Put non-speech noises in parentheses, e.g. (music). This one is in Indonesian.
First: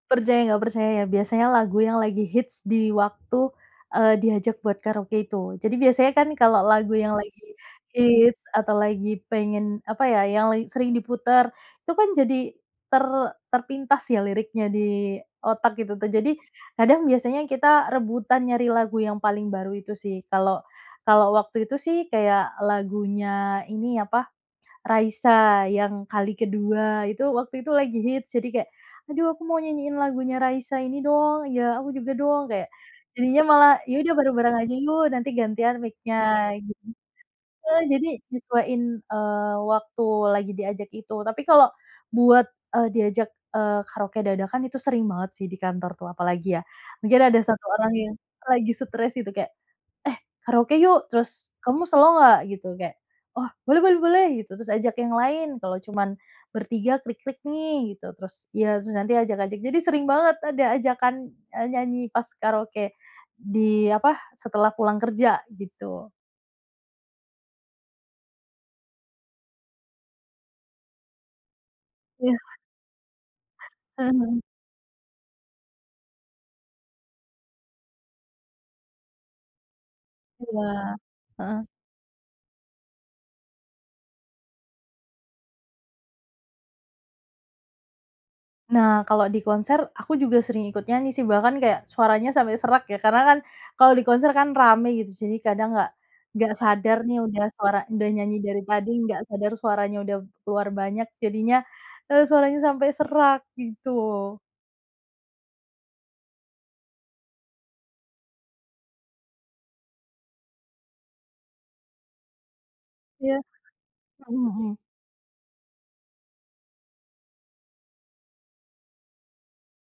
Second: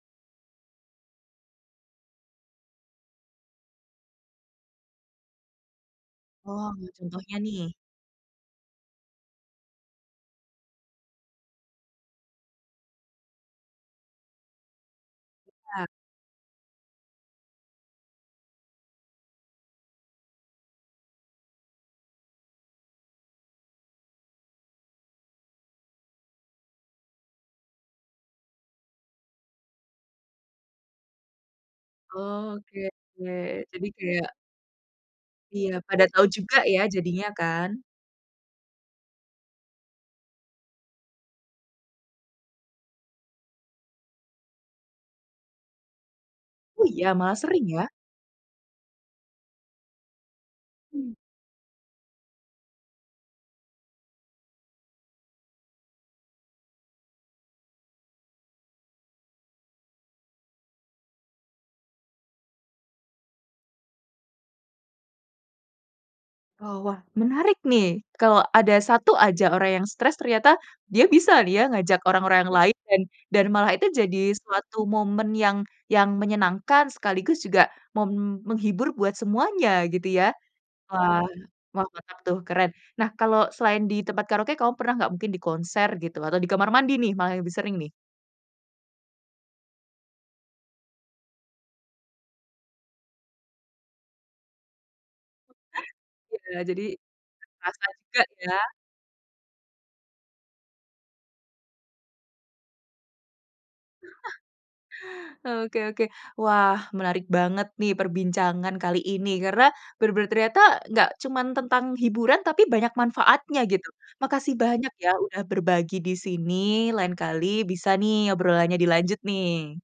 Percaya nggak percaya ya, biasanya lagu yang lagi hits di waktu, eee, diajak buat karaoke itu jadi biasanya kan Oh kalau ambil lagu yang contohnya lagi nih. hits atau lagi pengen apa ya, yang lagi sering diputar, itu kan jadi, ter terpintas ya, liriknya di otak Ya. gitu tuh jadi kadang biasanya kita rebutan nyari lagu yang paling baru itu sih, kalau kalau waktu itu sih kayak lagunya ini, apa, Raisa yang Kali Kedua, itu waktu itu lagi hits, jadi kayak, "Aduh aku mau nyanyiin lagunya Raisa ini dong," "Ya, aku juga dong." Oh, Kayak, oke oke, jadinya malah, jadi "Ya udah kayak bareng-bareng aja yuk, nanti gantian Iya, pada tau mic-nya." juga Gitu, ya jadinya heeh, kan? jadi nyesuaiin, eee, waktu lagi diajak itu tapi kalau, buat, eee, diajak, eee, karaoke dadakan itu sering banget sih di kantor tuh apalagi ya, Oh iya? mungkin Malah ada 1 sering ya? orang yang lagi stres gitu kayak, "Eh, karaoke yuk!" Mmm. Terus, "Kamu selo nggak?" Gitu, kayak, "Wah, boleh boleh boleh," gitu terus, "Ajak yang lain, kalau cuman bertiga krik-krik nih," gitu, terus ya terus nanti ajak-ajak, jadi sering banget ada ajakan, eee, nyanyi pas karaoke, di apa, setelah pulang kerja gitu. Oh wah, menarik nih, kalau ada 1 aja orang yang stres ternyata, dia bisa nih ya, ngajak Iya. orang-orang yang lain dan dan malah itu Heeh jadi heeh. suatu momen yang yang menyenangkan sekaligus juga mem menghibur buat semuanya gitu ya? Iya, Wah heeh. wah, mantap tuh, keren. Nah, kalau selain di tempat karaoke kamu pernah nggak, mungkin di konser gitu atau di kamar mandi nih malah yang lebih sering nih? Nah kalau di konser aku juga sering ikut nyanyi sih bahkan kayak suaranya sampai serak ya karena kan kalau di konser kan rame gitu jadi (chuckles) kadang nggak nggak Iya jadi, sadar nih udah suara terasa udah juga nyanyi ya? dari tadi nggak sadar suaranya udah keluar banyak jadinya, eee, suaranya sampai serak gitu. (laughs) Oke oke, wah menarik banget nih perbincangan kali ini karena benar-benar ternyata nggak cuman tentang hiburan tapi banyak Iya, manfaatnya gitu, makasih mhm-mhm. banyak ya udah berbagi di sini, lain kali bisa nih obrolannya dilanjut nih.